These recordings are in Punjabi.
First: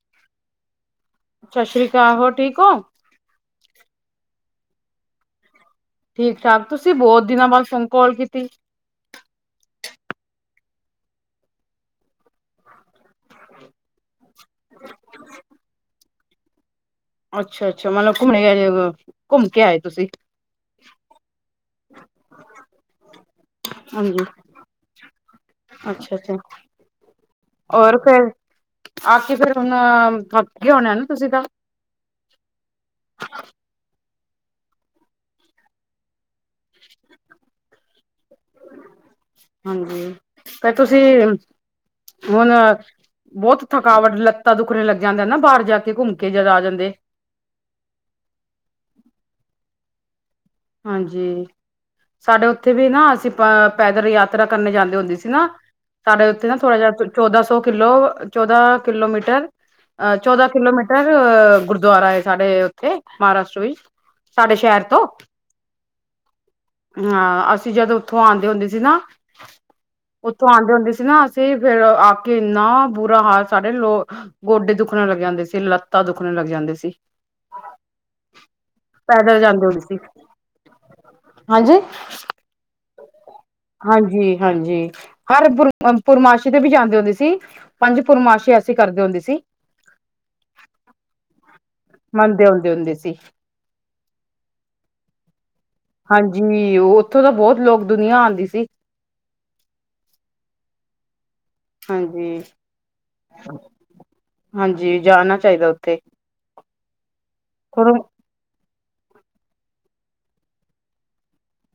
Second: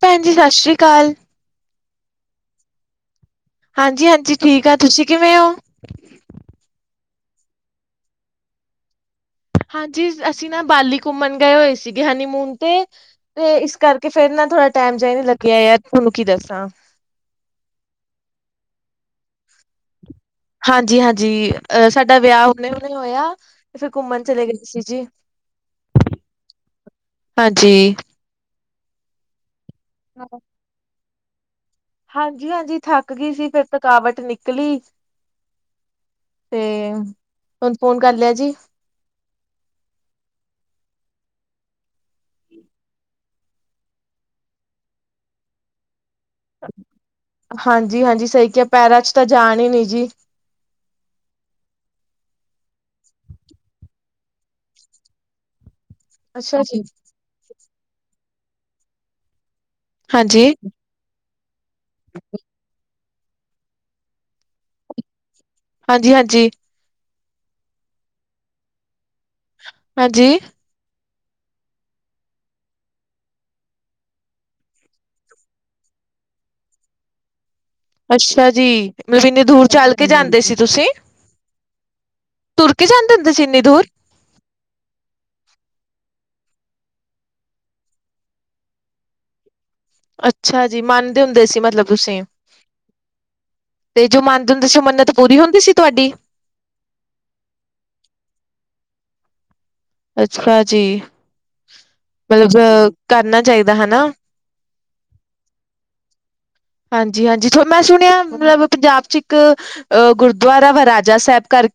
ਭੈਣ ਜੀ ਸਤਿ ਸ੍ਰੀ ਅਕਾਲ। ਸਤਿ ਸ੍ਰੀ ਅਕਾਲ, ਹੋਰ ਠੀਕ ਹੋ? ਹਾਂਜੀ- ਹਾਂਜੀ ਠੀਕ ਆ, ਤੁਸੀਂ ਕਿਵੇਂ ਹੋ? ਠੀਕ- ਠਾਕ ਤੁਸੀਂ ਬਹੁਤ ਦਿਨਾਂ ਬਾਅਦ ਫੋਨ ਕਾਲ ਕੀਤੀ। ਹਾਂਜੀ ਅਸੀਂ ਨਾ ਬਾਲੀ ਘੁੰਮਣ ਗਏ ਹੋਏ ਸੀ ਗੇ ਹਨੀਮੂਨ ਤੇ ਤੇ ਇਸ ਕਰਕੇ ਫੇਰ ਨਾ ਥੋੜਾ ਟਾਈਮ ਜਿਹਾ ਨੀ ਲੱਗਿਆਂ ਯਾ, ਤੁਹਾਨੂੰ ਕੀ ਦੱਸਾਂ। ਅੱਛਾ- ਅੱਛਾ ਮਤਲਬ ਘੁੰਮਣੇ ਗਾਏ ਹੋਏ ਘੁੰਮ ਕੇ ਆਏ ਤੁਸੀਂ। ਹਾਂਜੀ- ਹਾਂਜੀ ਅ ਸਾਡਾ ਵਿਆਹ ਹੁਣੇ- ਹੁਣੇ ਹੋਇਆ। ਤੇ ਫੇਰ ਘੁੰਮਣ ਹਾਂਜੀ ਚਲੇ ਗਏ ਸੀ ਜੀ। ਅੱਛਾ -ਅੱਛਾ ਹਾਂਜੀ ਹੋਰ ਫਿਰ, ਆ ਕੇ ਫਿਰ ਹੁਣ ਥੱਕ ਗਏ ਹੋਣਾ ਨਾ ਤੁਸੀਂ ਤਾਂ। ਹਾਂਜੀ -ਹਾਂਜੀ ਥੱਕ ਗਈ ਸੀ, ਫਿਰ ਥਕਾਵਟ ਨਿਕਲੀ, ਤੇ, ਤਾਨੂੰ ਫੋਨ ਕਰ ਲਿਆ ਜੀ। ਹਾਂਜੀ! ਫਿਰ ਤੁਸੀਂ, ਹੁਣ ਬਹੁਤ ਥਕਾਵਟ, ਲੱਤਾਂ ਦੁਖਣੇ ਲੱਗ ਜਾਂਦਾ ਨਾ ਬਾਹਰ ਜਾ ਕੇ ਘੁੰਮ ਕੇ ਜਦ ਆ ਜਾਂਦੇ, ਹਾਂਜੀ -ਹਾਂਜੀ ਸਹੀ ਕਿਹਾ ਪੈਰਾਂ ਚ ਤਾਂ ਜਾਣ ਹੀ ਨੀ ਜੀ, ਹਾਂਜੀ! ਸਾਡੇ ਉੱਥੇ ਵੀ ਨਾ ਅਸੀਂ ਪੈਦਲ ਯਾਤਰਾ ਕਰਨ ਜਾਂਦੇ ਹੁੰਦੇ ਸੀ ਨਾ, ਸਾਡੇ ਉੱਥੇ ਨਾ ਅੱਛਾ ਥੋੜਾ ਜੀ ਜਿਹਾ ਚੌਦਾਂ ਸੌ ਕਿਲੋ ਚੌਦਾਂ ਕਿਲੋਮੀਟਰ, ਅ ਹਾਂਜੀ ਚੌਦਾਂ ਕਿਲੋਮੀਟਰ ਗੁਰਦੁਆਰਾ ਹੈ, ਸਾਡੇ ਉੱਥੇ ਮਹਾਰਾਸ਼ਟਰ ਵਿੱਚ ਸਾਡੇ ਸ਼ਹਿਰ ਤੋਂ, ਹਾਂਜੀ -ਹਾਂਜੀ ਹਾਂ ਅਸੀਂ ਜਦੋਂ ਉੱਥੋਂ ਆਉਂਦੇ ਹੁੰਦੇ ਸੀ ਨਾ, ਹਾਂਜੀ ਉੱਥੋਂ ਆਉਂਦੇ ਹੁੰਦੇ ਸੀ ਨਾ ਅਸੀਂ ਤੇ ਫਿਰ ਆ ਕੇ ਇੰਨਾ ਬੁਰਾ ਹਾਲ ਸਾਡੇ ਲੋ ਗੋਡੇ ਦੁੱਖਣ ਲੱਗ ਜਾਂਦੇ ਸੀ, ਲੱਤਾਂ ਦੁੱਖਣ ਲੱਗ ਜਾਂਦੇ ਸੀ। [inaudible] ਅੱਛਾ ਜੀ! ਮਤਲਬ ਪੈਦਲ ਇੰਨੀ ਜਾਂਦੇ ਦੂਰ ਹੁੰਦੇ ਚੱਲ ਸੀ ਕੇ ਜਾਂਦੇ ਸੀ ਤੁਸੀਂ, ਹਾਂਜੀ ਤੁਰ ਕੇ ਜਾਂਦੇ ਹੁੰਦਾ ਸੀ ਇੰਨੀ ਦੂਰ। ਹਾਂਜੀ- ਹਾਂਜੀ ਹਰ ਪੁਰ ਪੁਰਨਮਾਸੀ਼ ਤੇ ਵੀ ਜਾਂਦੇ ਹੁੰਦੇ ਸੀ। ਪੰਜ ਪੁਰਨਮਾਸੀ ਅਸੀ ਕਰਦੇ ਹੁੰਦੇ ਸੀ। ਅੱਛਾ ਜੀ! ਮੰਨਦੇ ਹੁੰਦੇ ਸੀ ਮ ਮਤਲਬ ਤੁਸੀਂ, ਮੰਨਦੇ ਆਉਂਦੇ ਹੁੰਦੇ ਸੀ ਤੇ ਜੋ ਮੰਨਦੇ ਹੁੰਦੇ ਸੀ ਮੰਨਤ ਪੂਰੀ ਹੁੰਦੀ ਸੀ ਤੁਹਾਡੀ? ਜੀ, ਉਹ ਉੱਥੋਂ ਤਾਂ ਬਹੁਤ ਲੋਕ ਦੁਨੀਆਂ ਆਉਂਦੀ ਸੀ। ਅੱਛਾ ਜੀ! ਹਾਂਜੀ, ਮਤਲਬ ਕਰਨਾ ਚਾਹੀਦਾ ਹਨਾ! ਹਾਂਜੀ ਜਾਣਾ ਚਾਹੀਦਾ ਉੱਥੇ ਹਾਂਜੀ -ਹਾਂਜੀ ਥੋਨੂੰ ਮੈਂ ਥੋੜਾ ਸੁਣਿਆ ਮਤਲਬ ਪੰਜਾਬ ਚ ਇੱਕ ਅ ਗੁਰਦੁਆਰਾ ਵਾ ਰਾਜਾ ਸਾਹਿਬ ਕਰਕੇ।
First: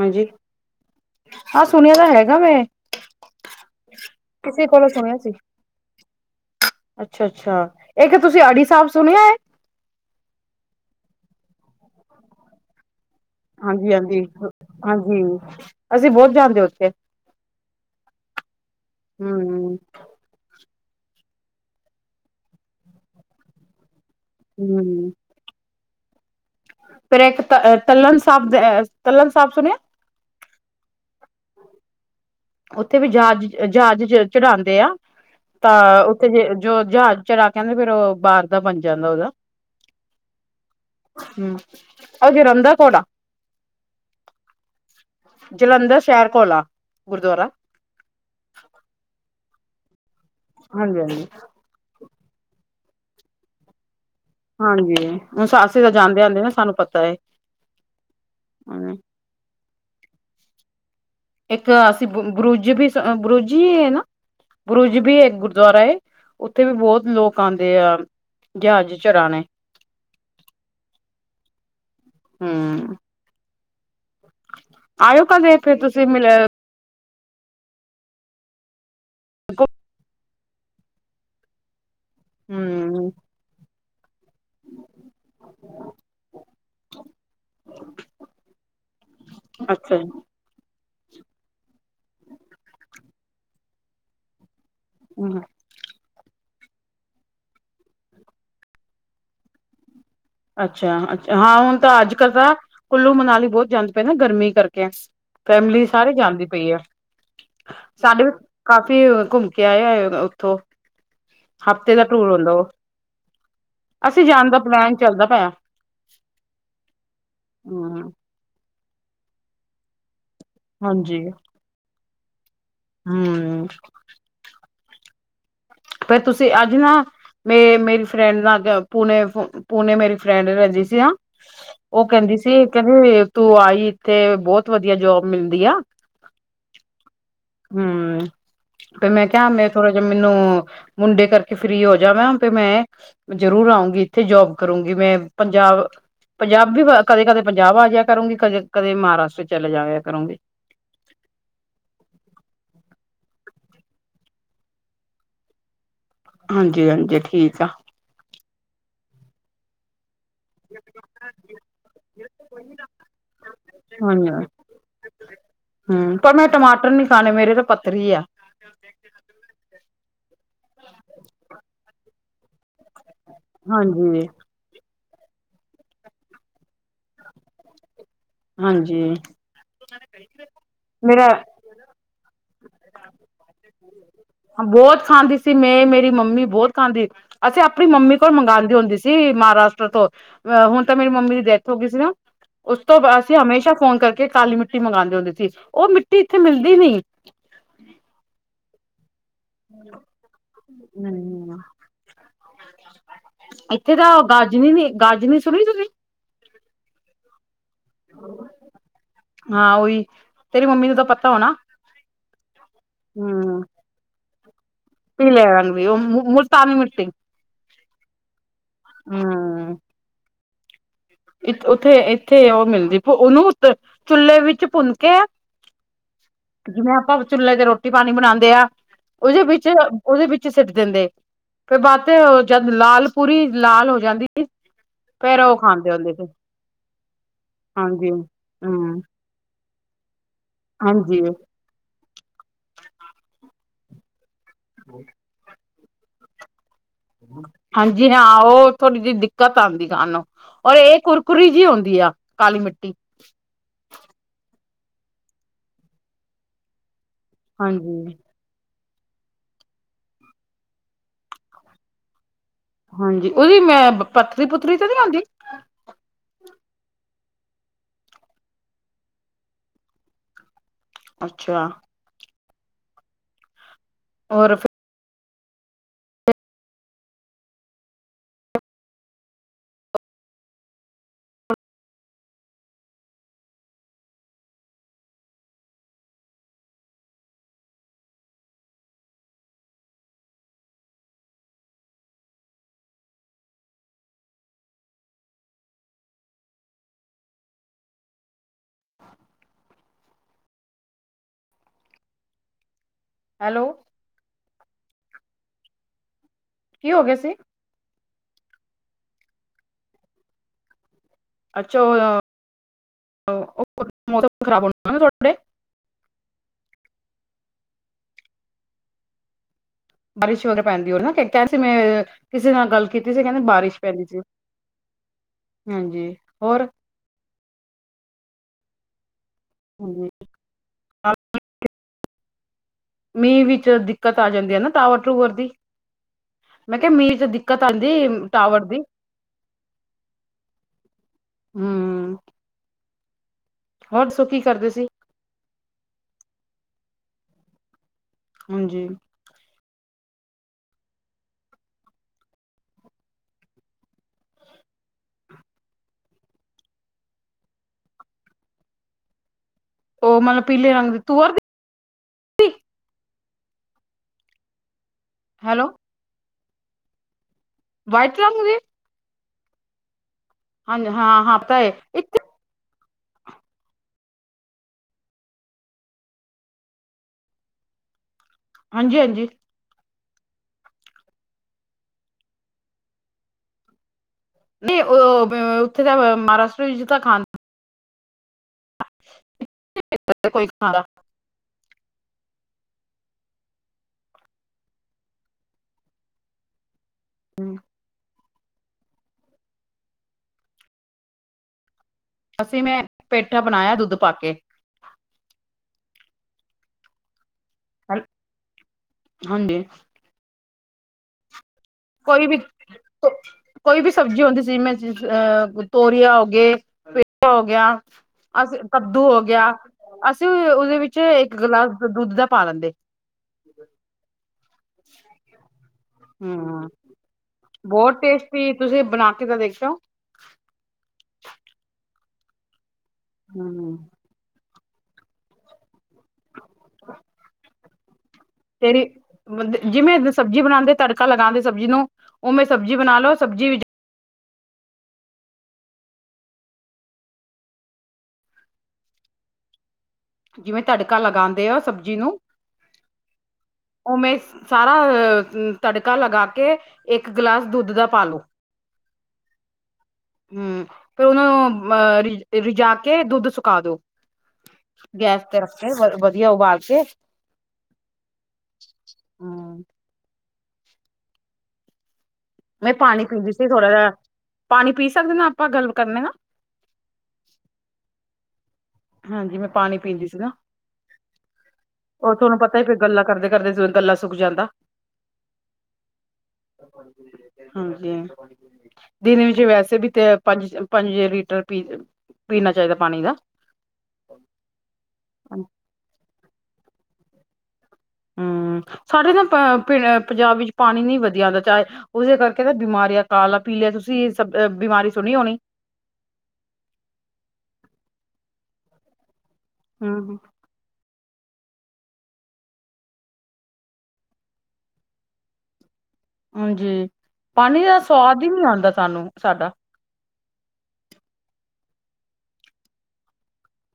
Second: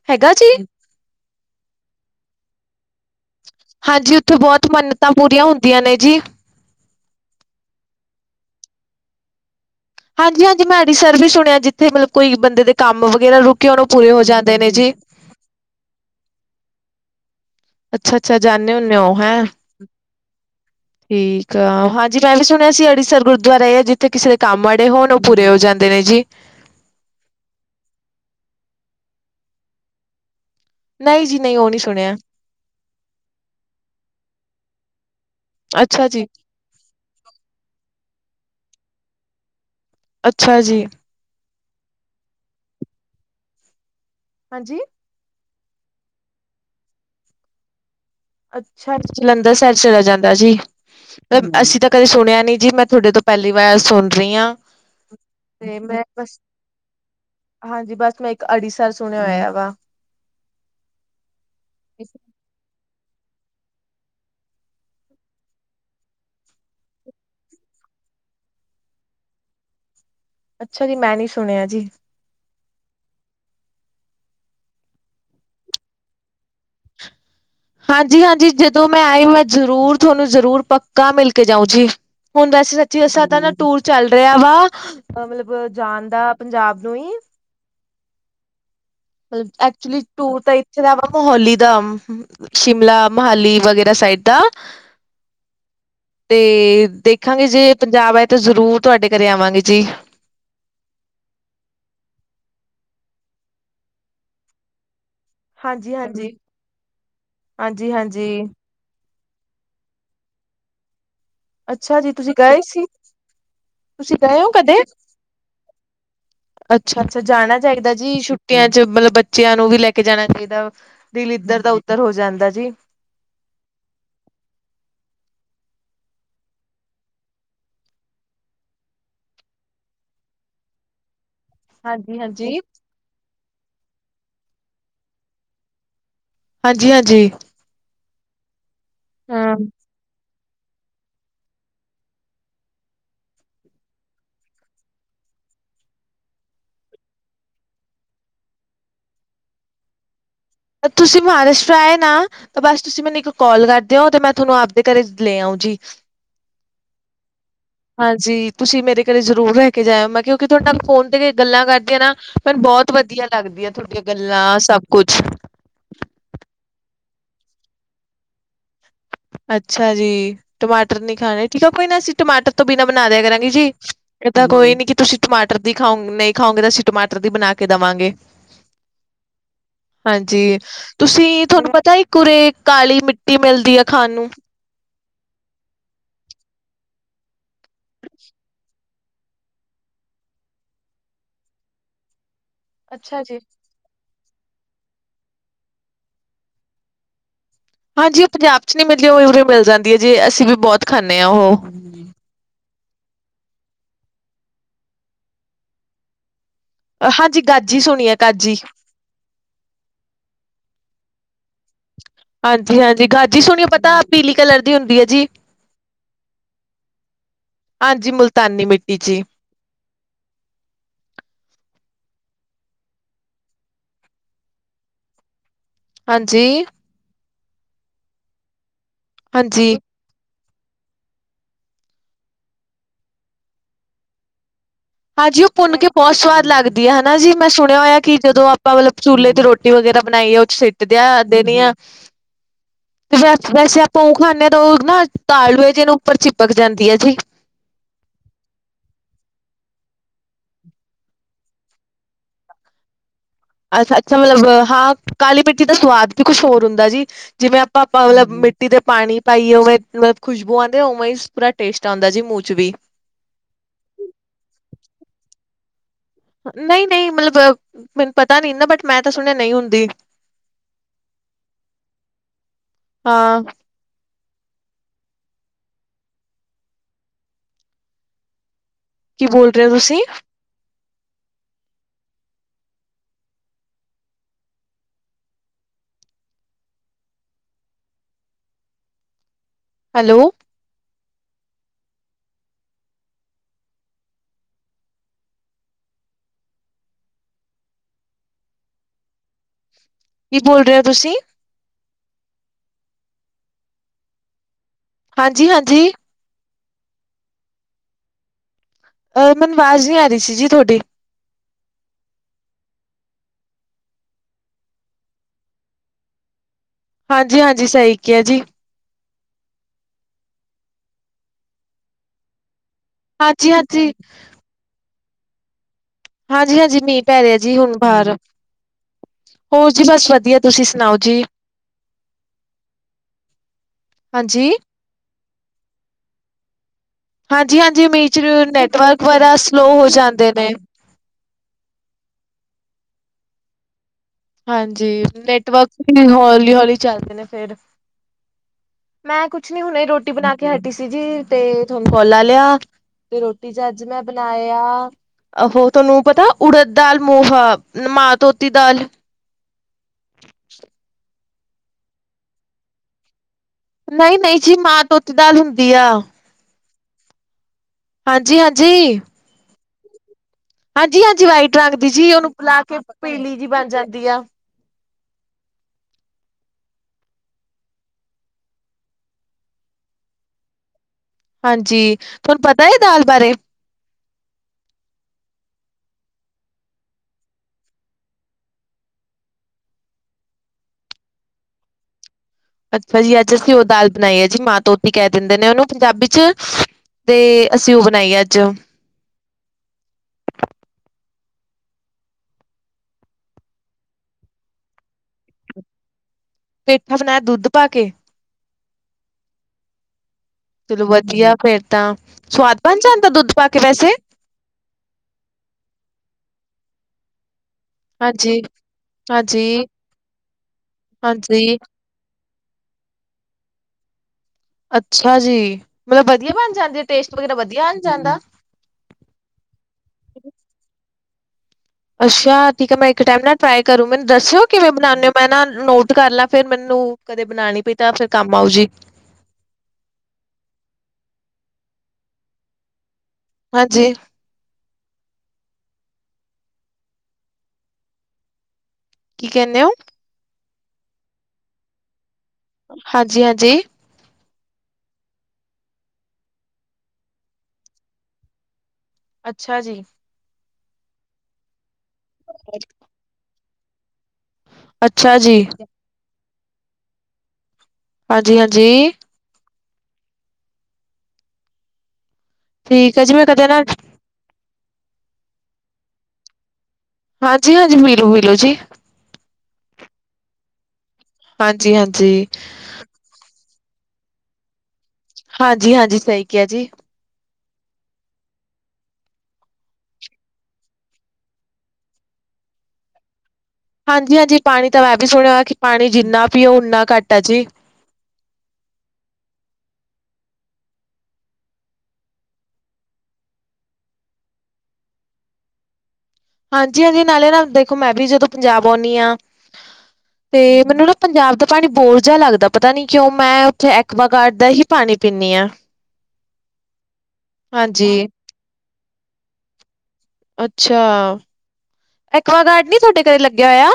ਹਾਂਜੀ! ਹੈਗਾ ਜੀ? ਆਹ ਸੁਣਿਆ ਤਾਂ ਹੈਗਾ ਮੈਂ, ਹਾਂਜੀ! ਉੱਥੇ ਕਿਸੇ ਬਹੁਤ ਕੋਲੋਂ ਮੰਨਤਾਂ ਸੁਣਿਆ ਸੀ। ਪੂਰੀਆਂ ਹੁੰਦੀਆਂ ਨੇ ਜੀ। ਅੱਛਾ- ਅੱਛਾ ਇਕ ਤੁਸੀਂ ਅੜੀਸਰ ਸਾਹਿਬ ਸੁਣਿਆ ਹੈ? ਹਾਂਜੀ -ਹਾਂਜੀ ਮੈਂ ਅੜੀਸਰ ਵੀ ਸੁਣਿਆ ਜਿੱਥੇ ਮਤਲਬ ਕੋਈ ਬੰਦੇ ਦੇ ਕੰਮ ਵਗੈਰਾ ਰੁਕੇ ਉਹਨੂੰ ਪੂਰੇ ਹੋ ਜਾਂਦੇ ਨੇ ਜੀ। ਹੂੰ! ਅਸੀਂ ਬਹੁਤ ਜਾਂਦੇ ਹੋ ਉੱਥੇ! ਅੱਛਾ- ਅੱਛਾ! ਜਾਂਨੇ ਹੁੰਦੇ ਹੋ ਹੈਂ! ਹੂੰ, ਠੀਕ ਆ, ਹਾਂਜੀ! ਮੈਂ ਵੀ ਸੁਣਿਆ ਸੀ ਅੜੀਸਰ ਗੁਰਦੁਆਰਾ ਆ ਜਿੱਥੇ ਕਿਸੇ ਦੇ ਕੰਮ ਅੜੇ ਹੂੰ। ਹੋਣ ਪੂਰੇ ਹੋ ਜਾਂਦੇ ਨੇ ਜੀ। ਫਿਰ ਇੱਕ ਤ ਤਲਣ ਸਾਹਿਬ ਦੇਹ ਤਲਣ ਸਾਹਿਬ ਸੁਣਿਆ। ਨਹੀਂ ਜੀ, ਨਹੀਂ ਉਹ ਨਹੀਂ ਸੁਣਿਆ। ਉੱਥੇ ਵੀ ਜਹਾਜ਼ ਜਹਾਜ਼ ਚੜਾਉਂਦੇ ਆ ਤਾਂ ਅੱਛਾ ਜੀ ਉੱਥੇ ਜੇ ਜੋ ਜਹਾਜ਼ ਚਰਾ ਕਹਿੰਦੇ ਫੇਰ ਉਹ ਬਾਹਰ ਦਾ ਬਣ ਜਾਂਦਾ ਉਹਦਾ! ਅੱਛਾ ਜੀ! ਹੂੰ ਅਗਰ ਘੋੜਾ। ਹਾਂਜੀ! ਜਲੰਧਰ ਸ਼ਹਿਰ ਕੋਲ ਆ ਗੁਰਦੁਆਰਾ। ਅੱਛਾ ਜਲੰਧਰ ਸ਼ਹਿਰ ਚਲਾ ਜਾਂਦਾ ਜੀ, ਹਾਂਜੀ, ਹਾਂਜੀ। ਅਸੀਂ ਤਾਂ। ਕਾ ਸੁਣੇਆ ਨੀ ਜੀ ਮੈਂ ਧੁਡੇ ਤੋਂ ਪੈਲੀ ਵਾਰ ਸੁਣ ਰਹੀ ਹਾਂ ਹਾਂਜੀ, ਹੁਣ ਸ ਤੇ ਅਸੀ ਤਾਂ ਮੈਂ ਜਾਂਦੇ ਬਸ ਆਦੇ ਨਾ ਸਾਨੂੰ ਪਤਾ ਐ। ਹਾਂਜੀ ਬਸ ਮੈਂ ਇੱਕ ਅੜੀਸਰ ਸੁਣੇਆ ਹੋਏਆ ਵਾ। ਇੱਕ ਅ ਅਸੀਂ ਬਰੂ ਬਰੁਜ ਵੀ ਬਰੁਜ ਈ ਏ ਨਾ? ਬਰੁਜ ਵੀ ਇੱਕ ਗੁਰਦੁਆਰਾ ਏ ਓਥੇ ਵੀ ਬੋਤ ਲੋਕ ਆਦੇ ਆ। ਜਹਾਜ਼ ਚਰਾਣੇ। ਅੱਛਾ ਜੀ ਮੈਂ ਨੀ ਸੁਣੇਆ ਜੀ। ਹੂੰ। ਆਏਓ ਕਦੇ ਫੇਰ ਤੁਸੀਂ ਮਿਲਨ। ਹਾਂਜੀ-ਹਾਂਜੀ ਜਦੋਂ ਮੈਂ ਆਈ ਮੈਂ ਜ਼ਰੂਰ ਧੁਆਨੂੰ ਜ਼ਰੂਰ ਪੱਕਾ ਮੇਲ ਕੇ ਜਾਊ ਜੀ। ਹੁਣ ਵੈਸੇ ਸੱਚੀ ਹਮ ਦਸਾ ਤਾਂ ਨਾ ਟੂਰ ਚੱਲ ਰੇਆ ਵਾ ਮਲਵ ਜਾਣ ਦਾ ਪੰਜਾਬ ਨੂੰ ਈ ਮਲ ਅੱਛਾ ਐਕਚਲੀ ਟੂਰ ਤਾਂ ਏਥੇ ਦਾ ਵਾ ਮੋਹੋਲੀ ਦਾ ਸ਼ਿਮਲਾ ਮਹਾਲੀ ਵਗੈਰਾ ਸਾਈਡ ਦਾ [unintelligible] ਤੇ ਦੇਖਾਂਗੇ ਜੇ ਪੰਜਾਬ ਆਏ ਤਾਂ ਜ਼ਰੂਰ ਤੁਆਡੇ ਘਰੇ ਆਵਾਂਗੇ ਜੀ। ਅੱਛਾ ਅਆ ਹਾਂ ਹੁਣ ਤਾਂ ਅੱਜ-ਕੱਲ ਤਾਂ ਕੁੱਲੂ ਮਨਾਲੀ ਬੌ ਜਾਂਦੇ ਪਏ ਨਾ ਗਰਮੀ ਕਰਕੇ। ਫੈਮੇਲੀ ਹਾਂਜੀ, ਸਾਰੇ ਹਾਂਜੀ, ਜਾਂਦੀ ਪਈ ਆ ਹਾਂਜੀ, ਸਾਡੇ ਵੀ ਹਾਂਜੀ ਕਾਫੀ ਘੁੰਮ ਕੇ ਆਏ ਆਏ ਓਥੋਂ। ਅੱਛਾ ਜੀ ਤੁਸੀਂ ਗਏ ਸੀ ਤੁਸੀਂ ਅਸੀਂ ਗਏ ਜਾਣ ਓਂ ਦਾ ਕਦੇ? ਪਲੈਨ ਚੱਲਦਾ ਪਿਆ ਅੱਛਾ-ਅੱਛਾ ਜਾਣਾ ਚਾਈਦਾ ਹਮ ਜੀ ਛੁੱ ਟੀਆਂ ਚ ਮਲਵ ਬੱਚੇਆਂ ਨੂੰ ਵੀ ਲੈ ਕੇ ਜਾਣਾ ਚਾਈਦਾ ਦੀਲੀਦਰ ਦਾ ਉਦਰ ਹੋ ਜਾਂਦਾ ਜੀ। ਹੂੰ। ਫੇਰ ਤੁਸੀਂ ਅੱਜ ਨਾ ਮੇ ਮੇਰੀ ਫਰੈਂਡ ਨਾਲ ਪੁੂਣੇ ਪੁੂਣੇ ਮੇਰੀ ਫਰੈਂਡ ਰੈਂਦੀ ਸੀ ਨਾ ਓ ਹਾਂਜੀ, ਕੈਂਦੀ ਹਾਂਜੀ, ਸੀ ਕੈਂਦੀ ਤੂੰ ਆਈ ਏਥੇ ਬੌਤ ਵਦੀਆ ਜੋਬ ਮਿਲਦੀ ਆ। ਹਾਂਜੀ-ਹਾਂਜੀ। ਹੂੰ ਤੇ ਮੈਂ ਕੇਹਾ ਮੈਂ ਥੋੜਾ ਜੇਆ ਮੈਨੂੰ ਮੁੰਡੇ ਕਰਕੇ ਫ੍ਰਰੀ ਹੋ ਜਾਵਾ ਫੈ ਮੈਂ ਜਰੂਰ ਆਊਂਗੀ ਏਥੇ ਜੌਬ ਕਰੂੰਗੀ ਮੈਂ ਪੰਜਾਬ ਪੰਜਾਬੀ ਕਦੇ-ਕਦੇ ਪੰਜਾਬ ਆਜੇਆ ਕਰੂਗੀ ਕਦੇ-ਕਦੇ ਮਹਾਰਾਸ਼ਟਰ ਸਚਲੇ ਜਾਇਆ ਕਰੋਂਗੀ। ਤੁਸੀਂ ਮਹਾਰਾਸ਼ਟਰ ਆਏ ਨਾ ਤੇ ਬਸ ਤੁਸੀਂ ਮੇਨੂੰ ਏਕ ਕਾਲ ਕਰਦੇ ਹੋ ਮੈ ਮੈਂ ਧਾਨੂੰ ਆਪਦੇ ਘਰੇ ਲੈ ਆਊ ਜੀ। ਹਾਂਜੀ-ਹਾਂਜੀ ਠੀਕ ਆ। ਹਾਂਜੀ ਤੁਸੀਂ ਮੇਰੇ ਘਰੇ ਜ਼ਰੂਰ ਰੈ ਕੇ ਜਾਏਓ ਮੈਂ ਕੇਆ ਜਦੋ ਤੁਹਾਡੇ ਫੋਨ ਤੇ ਗੱਲਾਂ ਕਰਦੀ ਆ ਨਾ ਮੈਨੂੰ ਬੌਤ ਵਦੀਆ ਲੱਗਦੀ ਆ ਤੁਹਾਡੀਆਂ ਗੱਲਾਂ ਸਭ ਕੁਛ ਹੂੰ ਪਰ ਮੈਂ ਟਮਾਟਰ ਨੀ ਖਾਣੇ ਮੇਰੇ ਤਾਂ ਪੱਥਰੀ ਆ। ਅੱਛਾ ਜੀ ਟਮਾਟਰ ਨੀ ਖਾਣੇ ਠੀਕ ਆ ਕੋਈ ਨਾ ਅਸੀਂ ਟਮਾਟਰ ਤੋਂ ਬੀਨਾਂ ਬਣਾ ਦੇਆ ਕਰਾਂਗੀ ਜੀ ਹਾਂਜੀ ਏ ਤਾਂ ਕੋਈ ਨੀ ਕੇ ਤੁਸੀਂ ਟਮਾਟਰ ਦੀ ਖਾਉ ਨੀ ਖਾਓਗੇ ਤਾਂ ਅਸੀਂ ਟਮਾਟਰ ਦੀ ਬਣਾ ਕੇ ਦੇਵਾਂਗੇ। ਹਾਂਜੀ। ਹਾਂਜੀ ਮੇਰਾ ਤੁਸੀਂ ਤੁਆਨੂੰ ਪਤਾ ਈ ਉਰੇ ਕਾਲੀ ਮਿੱਟੀ ਮਿਲਦੀ ਐ ਖਾਾਨ ਨੂੰ ਬੌਤ ਖਾਂਦੀ ਸੀ ਮੈਂ ਮੇਰੀ ਮੰਮੀ ਬੌਤ ਖਾਂਦੀ ਅਸੀਂ ਆਪਣੀ ਮੰਮੀ ਕੋਲ ਮੰਗਾਦੇ ਹੁੰਦੀ ਸੀ ਮਹਾਰਾਸ਼ਟਰ ਤੋਂ ਅ ਹੁਣ ਤਾਂ ਮੇਰੀ ਮੰਮੀ ਦੀ ਡੈਥ ਹੋ ਗਈ ਸੀ ਨਾ ਉਸ ਤੋਂ ਅਸੀਂ ਹਮੇਸ਼ਾ ਫੋਨ ਕਰਕੇ ਕਾਲੀ ਮਿੱਟੀ ਮੰਗਵਾਉਂਦੇ ਹੁੰਦੇ ਸੀ। ਉਹ ਮਿੱਟੀ ਇੱਥੇ ਮਿਲਦੀ ਨਹੀਂ। ਹਾਂਜੀ, ਉਹ ਪੰਜਾਬ 'ਚ ਨਹੀ ਮਿਲਦੀ ਉਹ ਉਰੇ ਮਿਲ ਜਾਂਦੀ ਹੈ। ਅਸੀਂ ਵੀ ਬਹੁਤ ਖਾਂਦੇ ਹਾਂ ਉਹ। ਇੱਥੇ ਤਾਂ ਗਾਜਨੀ ਨੀ, ਗਾਜਨੀ ਸੁਣੀ ਤੁਸੀਂ? ਹਾਂਜੀ, ਗਾਚੀ ਸੁਣੀਏ, ਗਾਚੀ। ਹਾਂ ਓਹੀ, ਤੇਰੀ ਮੰਮੀ ਨੂੰ ਤਾਂ ਪਤਾ ਹੋਣਾ। ਹਾਂਜੀ- ਹਾਂਜੀ, ਗਾਚੀ ਹਮ ਸੁਣੀਓ ਪਤਾ ਪੀਲੀ ਕਲਰ ਦੀ ਹੁੰਦੀ ਹੈ। ਜੀ। ਪੀਲੇ ਰੰਗ ਦੀ ਉਹ ਮੁਲਤਾਨੀ ਮਿੱਟੀ ਹਾਂਜੀ, ਮੁਲਤਾਨੀ ਮਿੱਟੀ ਜੀ। ਹਮ ਉੱਥੇ ਇੱਥੇ ਉਹ ਮਿਲਦੀ ਉਹਨੂੰ ਚੁੱਲੇ ਵਿੱਚ ਭੁੰਨਕੇ ਆ ਹਾਂਜੀ ਜਿਵੇਂ ਆਪਾਂ ਚੁੱਲ੍ਹੇ ਤੇ ਰੋਟੀ- ਪਾਣੀ ਬਣਾਉਂਦੇ ਆ ਉਹਦੇ ਹਾਂਜੀ, ਵਿੱਚ- ਉਹਦੇ ਵਿੱਚ ਸਿੱਟ ਦਿੰਦੇ। ਫਿਰ ਬਾਦ ਤੇ ਜਦ ਲਾਲ ਪੂਰੀ ਲਾਲ ਹੋ ਜਾਂਦੀ ਸੀ। ਫੇਰ ਹਾਂਜੀ, ਉਹ ਭੁੰਨ ਕੇ ਖਾਂਦੇ ਹੁੰਦੇ ਬਹੁਤ ਸੀ ਸਵਾਦ ਲੱਗਦੀ ਹੈ। ਹਨਾ ਜੀ, ਮੈਂ ਸੁਣਿਆ ਹੋਇਆ ਹਾਂਜੀ ਕਿ ਜਦੋਂ ਆਪਾਂ ਮਤਲਬ ਹਮ ਚੁਲੇ ਤੇ ਰੋਟੀ ਵਗੈਰਾ ਬਣਾਈ ਆ ਉਹ ਚ ਸਿੱਟ ਹਾਂਜੀ ਦਿਆਂ ਦੇਣੀ ਆ ਤੇ ਵੈਸ ਵੈਸੇ ਪੋਹ ਖਾਂਦੇ ਤਾਂ ਉਹ ਨਾ ਤਾਲੂ ਜਿਹਨੂੰ ਉੱਪਰ ਚਿਪਕ ਜਾਂਦੀ ਹੈ ਜੀ। ਹਾਂਜੀ -ਹਾਂ, ਉਹ ਥੋੜ੍ਹੀ ਜਿਹੀ ਦਿੱਕਤ ਆਉਂਦੀ ਸਾਨੂੰ ਔਰ ਇਹ ਕੁਰਕੁਰੀ ਜਿਹੀ ਹੁੰਂਦੀ ਆ, ਕਾਲੀ ਮਿੱਟੀ। ਅੱਛਾ -ਅੱਛਾ, ਮਤਲਬ ਹਾਂ ਕਾਲੀ ਮਿੱਟੀ ਦਾ ਸਵਾਦ ਵੀ ਕੁਛ ਹੋਰ ਹੁੰਦਾ ਜੀ। ਜਿਵੇਂ ਆਪਾਂ ਹਾਂਜੀ ਮਤਲਬ ਮਿੱ ਟੀ ਤੇ ਪਾਣੀ ਪਾਈਏ ਉਵੇਂ ਮਤਲ ਖੁਸ਼ਬੂ ਆਉਂਦੇ ਉਵੇ ਹੀ ਪੂਰਾ ਟੇਸਟ ਆਉਂਦਾ ਜੀ ਮੂੰਹ ਚ ਵੀ ਹਾਂਜੀ, ਉਹਦੀ ਮੈਂ ਪੱਥਰੀ -ਪੁੱਥਰੀ ਤੇ ਨੀ ਆਉਂਦੀ। ਨਹੀਂ -ਨਹੀਂ, ਮਤਲਬ ਮੈਨੂੰ ਪਤਾ ਨੀ ਨਾ ਬਟ ਮੈਂ ਤਾਂ ਸੁਣਿਆ ਨਹੀਂ ਹੁੰਦੀ। ਅੱਛਾ, ਹਾਂ ਹੋਰ ਕਿ ਬੋਲ ਰਹੇ ਹੋ ਤੁਸੀਂ? [unintelligible] ਹੈਲੋ! ਕਿ ਬੋਲ ਰਹੇ ਹੋ ਤੁਸੀਂ? ਹੈਲੋ ਹਾਂਜੀ -ਹਾਂਜੀ ਕਿ ਹੋ ਗਿਆਏ ਸੀ? ਅਹ! ਮੈਨੂੰ ਆਵਾਜ਼ ਨਹੀਂ ਆ ਰਹੀ ਸੀ ਜੀ ਤੁਹਾਡੀ। ਅੱਛਾ! ਉਹ ਮੌਸਮ ਖਰਾਬ ਹੋਣਾ ਨਾ ਤੁਹਾਡੇ ਹਾਂਜੀ -ਹਾਂਜੀ, ਸਹੀ ਕਿਹਾ ਜੀ। ਬਾਰਿਸ਼ ਵਗੈਰਾ ਪੈਂਦੀ ਰ ਨਾ, ਕਹ ਸੀ ਮੈਂ ਕਿਸੇ ਨਾਲ ਗੱਲ ਕੀਤੀ ਸੀ, ਕਹਿੰਦੇ ਹਾਂਜੀ ਬਾਰਿਸ਼ ਹਾਂਜੀ ਪੈਂਦੀ ਸੀ। ਹਾਂਜੀ ਹਾਂਜੀ ਹੋਰ -ਹਾਂਜੀ, ਮੀਂਹ ਪੈ ਰਿਹਾ ਜੀ ਹੁਣ ਬਾਹਰ, ਹੋਰ ਜੀ ਹਾਂਜੀ ਬਸ ਵਧੀਆ। ਤੁਸੀਂ ਸੁਣਾਓ ਜੀ? ਮੀਂਹ ਵਿੱਚ ਦਿੱਕਤ ਆ ਹਾਂਜੀ ਜਾਂਦੀ ਹੈ ਨਾ ਟਾਵਰ -ਟੂਵਰ ਦੀ। ਮੈਂ ਕਿਹਾ ਮੀਂਹ ਚ ਹਾਂਜੀ ਦਿੱਕਤ -ਹਾਂਜੀ, ਆਂਦੀ ਮੀਹ 'ਚ ਟਾਵਰ ਦੀ ਨੈਟਵਰਕ ਵਗੈਰਾ ਸਲੋਅ ਹੋ ਜਾਂਦੇ ਨੇ। ਹਮਮ ਹੋਰ ਦਸੋ ਕਿ ਹਾਂਜੀ, ਨੈਟਵਰਕ ਵੀ ਹੌਲੀ -ਹੌਲੀ ਚੱਲਦੇ ਨੇ ਫੇਰ। ਹਾਂਜੀ ਮੈਂ ਕੁਛ ਨੀ ਹੁਣੇ ਰੋਟੀ ਬਣਾ ਕੇ ਹਟੀ ਸੀ ਜੀ, ਤੇ ਤੁਹਾਨੂੰ ਕੋਲ ਲਾ ਲਿਆ। ਤੇ ਰੋਟੀ ਚ ਅੱਜ ਮੈਂ ਬਣਾਇਆ। ਆਹੋ ਤੁਹਾਨੂੰ ਪਤਾ ਉੜ ਦਾਲ ਮੋਹ ਮਾਂ ਧੋਤੀ ਦਾਲ ਓ ਮਤਲਬ ਪੀਲੇ ਰੰਗ ਦੀ ਤੂੰਰ ਦੀ ਨਈ ਨਈ, ਜੀ ਮਾਂ ਧੋਂਤੀ ਦਾਲ ਦੀ ਹੈਲੋ ਹੁੰਦੀ ਆ। ਵਾਈਟ ਹਾਂਜੀ ਰੰਗ ਦੀ ਹਾਂਜੀ। ਹਾਂਜੀ ਹਾਂ ਹਾਂਜੀ, ਹਾਂ ਵਾਈਟ ਪਤਾ ਹੈ ਰੰਗ ਦੀ ਜੀ ਇੱਕ ਉਹਨੂੰ ਬੁਲਾ ਕੇ ਪੀਲੀ ਜੀ ਬਣ ਜਾਂਦੀ ਆ। ਹਾਂਜੀ ਹਾਂਜੀ, ਹਾਂਜੀ, ਤੁਹਾਨੂੰ ਪਤਾ ਐ ਦਾਲ ਬਾਰੇ, ਨਈ, ਉਹ ਉੱਥੇ ਤਾਂ ਮਹਾਰਾਸ਼ਟਰ ਵਿੱਚ ਤਾਂ ਖਾ ਕੋਈ ਖਾਦਾ ਅੱਛਾ ਜੀ, ਅੱਜ ਅਸੀਂ ਉਹ ਦਾਲ ਬਣਾਈ ਐ ਜੀ ਮਾਂ ਧੋਤੀ ਕਹਿ ਦਿੰਦੇ ਨੇ ਉਹਨੂੰ ਪੰਜਾਬੀ ਚ। ਤੇ ਅਸੀਂ ਓ ਬਣਾਈਏ ਅੱਜ। ਅਸੀਂ ਮੈਂ ਪੇਠਾ ਬਣਾਇਆ ਦੁੱਧ ਪਾ ਕੇ। ਪੇਠਾ ਬਣਾਇਆ ਦੁੱਧ ਪਾ ਕੇ। ਹਾਂਜੀ, ਚਲੋ ਵਧੀਆ ਫੇਰ ਤਾਂ ਸਵਾਦ ਬਣ ਜਾਂਦਾ ਦੁੱਧ ਪਾ ਕੇ ਵੈਸੇ। [unintelligible] ਅਹ ਤੋਰੀਆਂ ਹੋ ਗੇ ਪੇਠਾ ਹੋ ਗਿਆ। ਹਾਂਜੀ ਅਸੀਂ ਕੱਦੂ ਹੋ ਗਿਆ ਹਾਂਜੀ ਅਸੀਂ ਉਹਦੇ ਵਿੱਚ ਇੱਕ ਹਾਂਜੀ ਗਲਾਸ ਦੁੱਧ ਦਾ ਪਾ ਲੈਂਦੇ। ਅੱਛਾ ਜੀ, ਮਤਲਬ ਵਧੀਆ ਬਣ ਹੂੰ ਜਾਂਦੀ ਟੇਸਟ ਵਗੈਰਾ ਵਧੀਆ ਬਣ ਬਹੁਤ ਜਾਂਦਾ। ਟੇਸਟੀ ਤੁਸੀਂ ਬਣਾ ਕੇ ਤਾਂ ਦੇਖਿਓ। ਅੱਛਾ, ਠੀਕ ਐ ਮੈਂ ਇੱਕ ਟਾਈਮ ਨਾ ਟਰਾਈ ਹੂੰ ਕਰੂ ਮੈਂ। ਦੱਸਿਓ ਕਿਵੇਂ ਬਣਾਨੇ ਓ ਮੈਂ ਨਾ ਨੋਟ ਕਰ ਲਾ ਫੇਰ ਮੈਨੂੰ ਕਦੇ ਬਣਾਣੀ ਪਈ ਤਾਂ ਫਿਰ ਕੰਮ ਆਉ ਜੀ। ਤੇਰੀ ਜਿਵੇਂ ਸਬਜ਼ੀ ਬਣਾਂਦੇ ਤੜਕਾ ਲਗਾਂਦੇ ਸਬਜ਼ੀ ਨੂੰ ਉਵੇਂ ਸਬਜ਼ੀ ਬਣਾਲੋ ਸਬਜ਼ੀ। ਵਿੱਚ ਜੀ। ਕੀ ਕਹਿੰਨੇ ਓ। ਜਿਵੇਂ ਤੜਕਾ ਲਗਾਂਦੇ ਆ ਸਬਜ਼ੀ ਨੂੰ। ਹਾਂਜੀ ਹਾਂਜੀ। ਉਵੇਂ ਸਾਰਾ ਤੜਕਾ ਲਗਾ ਕੇ ਇੱਕ ਗਲਾਸ ਦੁੱਧ ਦਾ ਪਾਲੋ। ਅੱਛਾ ਜੀ। ਹੂੰ, ਫਿਰ ਉਹਨੂੰ ਅਹ ਰਿਝਾ ਕੇ ਦੁੱਧ ਸੁਕਾ ਦੋ। ਅੱਛਾ ਗੈਸ ਤੇ ਜੀ, ਰੱਖੇ ਵ ਵਧੀਆ ਉਬਾਲ ਕੇ। ਹਾਂਜੀ ਹਾਂਜੀ। ਹਮ ਮੈਂ ਠੀਕ ਐ ਪਾਣੀ ਜੀ ਮੈਂ ਪੀਂਦੀ ਕਦੇ ਸੀ ਨਾ ਥੋੜ੍ਹਾ ਜਾ ਪਾਣੀ ਪੀ ਸਕਦੇ ਨਾ ਆਪਾਂ ਗੱਲ ਕਰਨੀ ਆ। ਹਾਂਜੀ ਹਾਂਜੀ, ਮਿਲੋ ਮਿਲੋ ਜੀ। ਹਾਂਜੀ, ਮੈਂ ਪਾਣੀ ਪੀਂਦੀ ਸੀ ਨਾ ਔਰ ਹਾਂਜੀ-ਹਾਂਜੀ, ਤੁਹਾਨੂੰ ਪਤਾ ਗੱਲਾਂ ਕਰਦੇ ਕਰਦੇ ਜਿਵੇਂ ਗਲਾਂ ਸੁੱਕ ਜਾਂਦਾ। ਹਾਂਜੀ ਹਾਂਜੀ, ਸਹੀ ਕਿਹਾ ਜੀ। ਹਾਂਜੀ। ਦਿਨ ਵਿੱਚ ਵੈਸੇ ਵੀ ਤੇ ਪੰਜ ਪੰਜ ਲੀਟਰ ਪੀ ਪੀਣਾ ਚਾਹੀਦਾ ਪਾਣੀ ਦਾ। ਹਾਂਜੀ ਹਾਂਜੀ, ਪਾਣੀ ਤਾਂ ਮੈਂ ਵੀ ਸੁਣਿਆ ਕਿ ਪਾਣੀ ਜਿੰਨਾ ਪੀਓ ਓਨਾ ਘੱਟ ਆ ਜੀ। ਹੂੰ, ਸਾਡੇ ਨਾ ਪੰਜਾਬ ਵਿੱਚ ਪਾਣੀ ਨੀ ਵਧੀਆ ਹੁੰਦਾ ਚਾਹੇ। ਉਸਦੇ ਕਰਕੇ ਤਾਂ ਬਿਮਾਰੀਆਂ ਕਾਲਾ ਪੀ ਲਿਆ ਤੁਸੀਂ ਸਹ ਬਿਮਾਰੀ ਸੁਣੀ ਹੋਣੀ। ਹਾਂਜੀ ਹਾਂਜੀ, ਨਾਲੇ ਨਾਲ ਦੇਖੋ ਮੈਂ ਵੀ ਜਦੋਂ ਪੰਜਾਬ ਆਉਣੀ ਆ। ਹੂੰ, ਤੇ ਮੈਨੂੰ ਨਾ ਪੰਜਾਬ ਦਾ ਪਾਣੀ ਬੋਰ ਜਿਹਾ ਲੱਗਦਾ ਪਤਾ ਨਹੀਂ ਕਿਉਂ ਮੈਂ ਉੱਥੇ ਐਕਵਾ ਗਾਰਡ ਦਾ ਹੀ ਪਾਣੀ ਪੀਣੀ ਆ। ਹਾਂਜੀ, ਪਾਣੀ ਦਾ ਹਾਂਜੀ, ਸਵਾਦ ਈਏ ਨੀ ਆਂਦਾ ਸਾਨੂੰ ਸਾਡਾ। ਅੱਛਾ, ਐਕਾਆਗਾਰਡ ਨੀ ਤੁਹਾਡੇ ਘਰੇ ਲੱਗਿਆ ਹੋਇਆ।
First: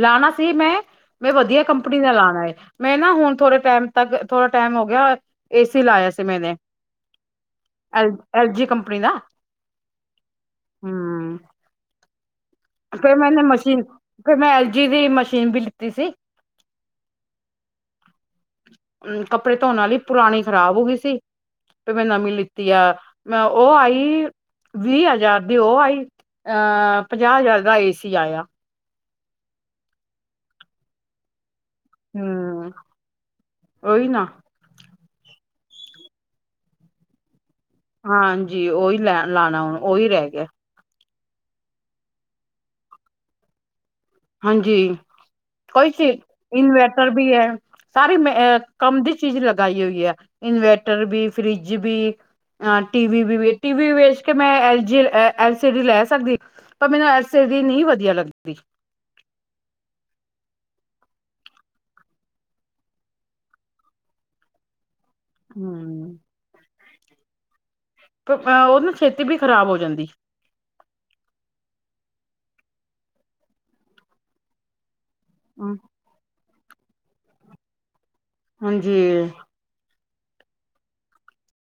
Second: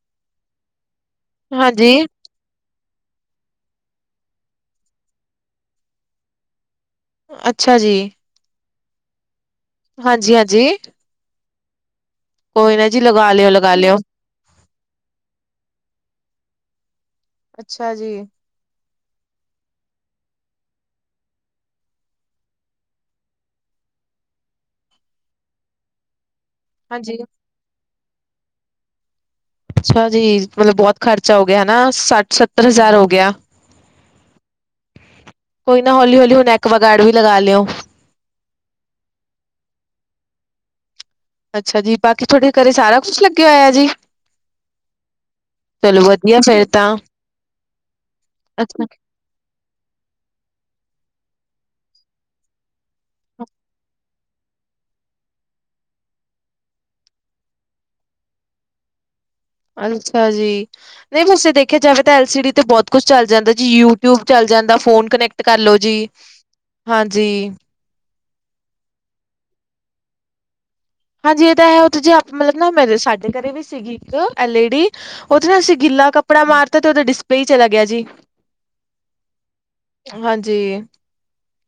ਲਾਣਾ ਸੀ ਮੈਂ ਮੈਂ ਵਧੀਆ ਕੰਪਨੀ ਹਾਂਜੀ, ਦਾ ਲਾਣਾ ਏ। ਮੈਂ ਨਾ ਹੁਣ ਥੋੜੇ ਟੈਮ ਤੱਕ ਥੋੜਾ ਟੈਮ ਹੋ ਗਿਆ ਏ ਸੀ ਲਾਇਆ ਸੀ ਮੈਨੇ। ਅੱਛਾ ਜੀ। ਐਲਜੀ ਕੰਪਨੀ ਦਾ। ਹਾਂਜੀ ਹਾਂਜੀ। ਹੂੰ, ਜੀ ਫੇਰ ਲਗਾ ਮੈਂਨੇ ਲਿਓ, ਲਗਾ ਮਸ਼ੀਨ ਲਿਓ। ਫੇਰ ਮੈਂ ਐਲ ਜੀ ਦੀ ਮਸ਼ੀਨ ਵੀ ਲਿੱਤੀ ਸੀ। ਅੱਛਾ ਜੀ। ਕੱਪੜੇ ਧੋਣ ਵਾਲੀ ਪੁਰਾਣੀ ਖਰਾਬ ਹੋਗੀ ਸੀ। ਤੇ ਮੈਂ ਨਵੀਂ ਲਿੱਤੀ ਆ ਮੈਂ ਓ ਆਈ ਵੀਹ ਹਜ਼ਾਰ ਦੀ ਓ ਆਈ। ਅਹ ਹਾਂਜੀ ਪੰਜਾਹ ਹਜ਼ਾਰ ਦਾ ਏ ਸੀ ਆਇਆ। ਅੱਛਾ ਜੀ, ਮਤਲਬ ਬਹੁਤ ਖਰਚਾ ਹੋ ਗਿਆ ਹਨਾ ਸੱਠ ਸੱਤਰ ਹੂੰ, ਹਜ਼ਾਰ ਹੋ ਗਿਆ। ਉਹੀ ਨਾ ਕੋਈ ਨਾ ਹੌਲੀ ਹੌਲੀ ਹੁਣ ਐਕਵਾਗਾਰੜ ਵੀ ਲਗਾ ਲਿਓ। ਹਾਂਜੀ, ਓਹੀ ਲੈ ਲਾਣਾ ਹੁਣ ਓਹੀ ਰਹਿ ਗਿਆ। ਅੱਛਾ ਜੀ, ਬਾਕੀ ਤੁਹਾਡੇ ਘਰੇ ਸਾਰਾ ਕੁਛ ਲੱਗਿਆ ਹੋਇਆ ਜੀ। ਹਾਂਜੀ, ਕੋਈ ਚਲੋ ਸੀ ਵਧੀਆ ਫੇਰ ਤਾਂ ਇਨਵੇਟਰ ਵੀ ਐ ਸਾਰੀ ਮੈਂ ਅੱਛਾ ਕੰਮ ਦੀ ਚੀਜ਼ ਲਗਾਈ ਹੋਈ ਐ ਇਨਵੈਟਰ ਵੀ ਫਰਿੱਜ਼ ਵੀ। ਹਾਂ, ਟੀ ਵੀ ਟੀਵੀ ਵੇਚ ਕੇ ਮੈਂ ਐਲਜੀ ਐਲ ਸੀ ਡੀ ਲੈ ਸਕਦੀ। ਪਰ ਮੈਨੂੰ ਐਸੇ ਦੀ ਨੀ ਵਧੀਆ ਲੱਗਦੀ। ਅੱਛਾ ਜੀ। ਨਈ ਵੈਸੇ ਦੇਖਿਆ ਜਾਵੇ ਤਾਂ ਐਲ ਸੀ ਡੀ ਤੇ ਬਹੁਤ ਕੁਛ ਚਲ ਜਾਂਦਾ ਜੀ ਯੂਟਊਬ ਚਲ ਜਾਂਦਾ ਫੋਨ ਕਨੈਕ ਟ ਕਰਲੋ ਜੀ ਹਮ ਹਾਂਜੀ। ਓ ਨਾ ਛੇਤੀ ਵੀ ਖ਼ਰਾਬ ਹੋ ਜਾਂਦੀ। ਹਾਂਜੀ, ਇਹ ਤਾਂ ਐ ਓ ਤਾਂ ਜੇ ਮਤਲਬ ਨਾ ਮੇਰੇ ਸਾਡੇ ਘਰੇ ਵੀ ਸੀਗੀ ਇੱਕ ਐਲ ਈ ਡੀ। ਓ ਤੇ ਨਾ ਅਸੀਂ ਹਮ, ਗਿੱਲਾ ਕੱਪੜਾ ਮਾਰਤਾ ਤੇ ਓਦਾਂ ਡਿਸਪਲੇ ਈ ਚਲਾ ਗਿਆ ਜੀ। ਹਾਂਜੀ। ਹਾਂਜੀ।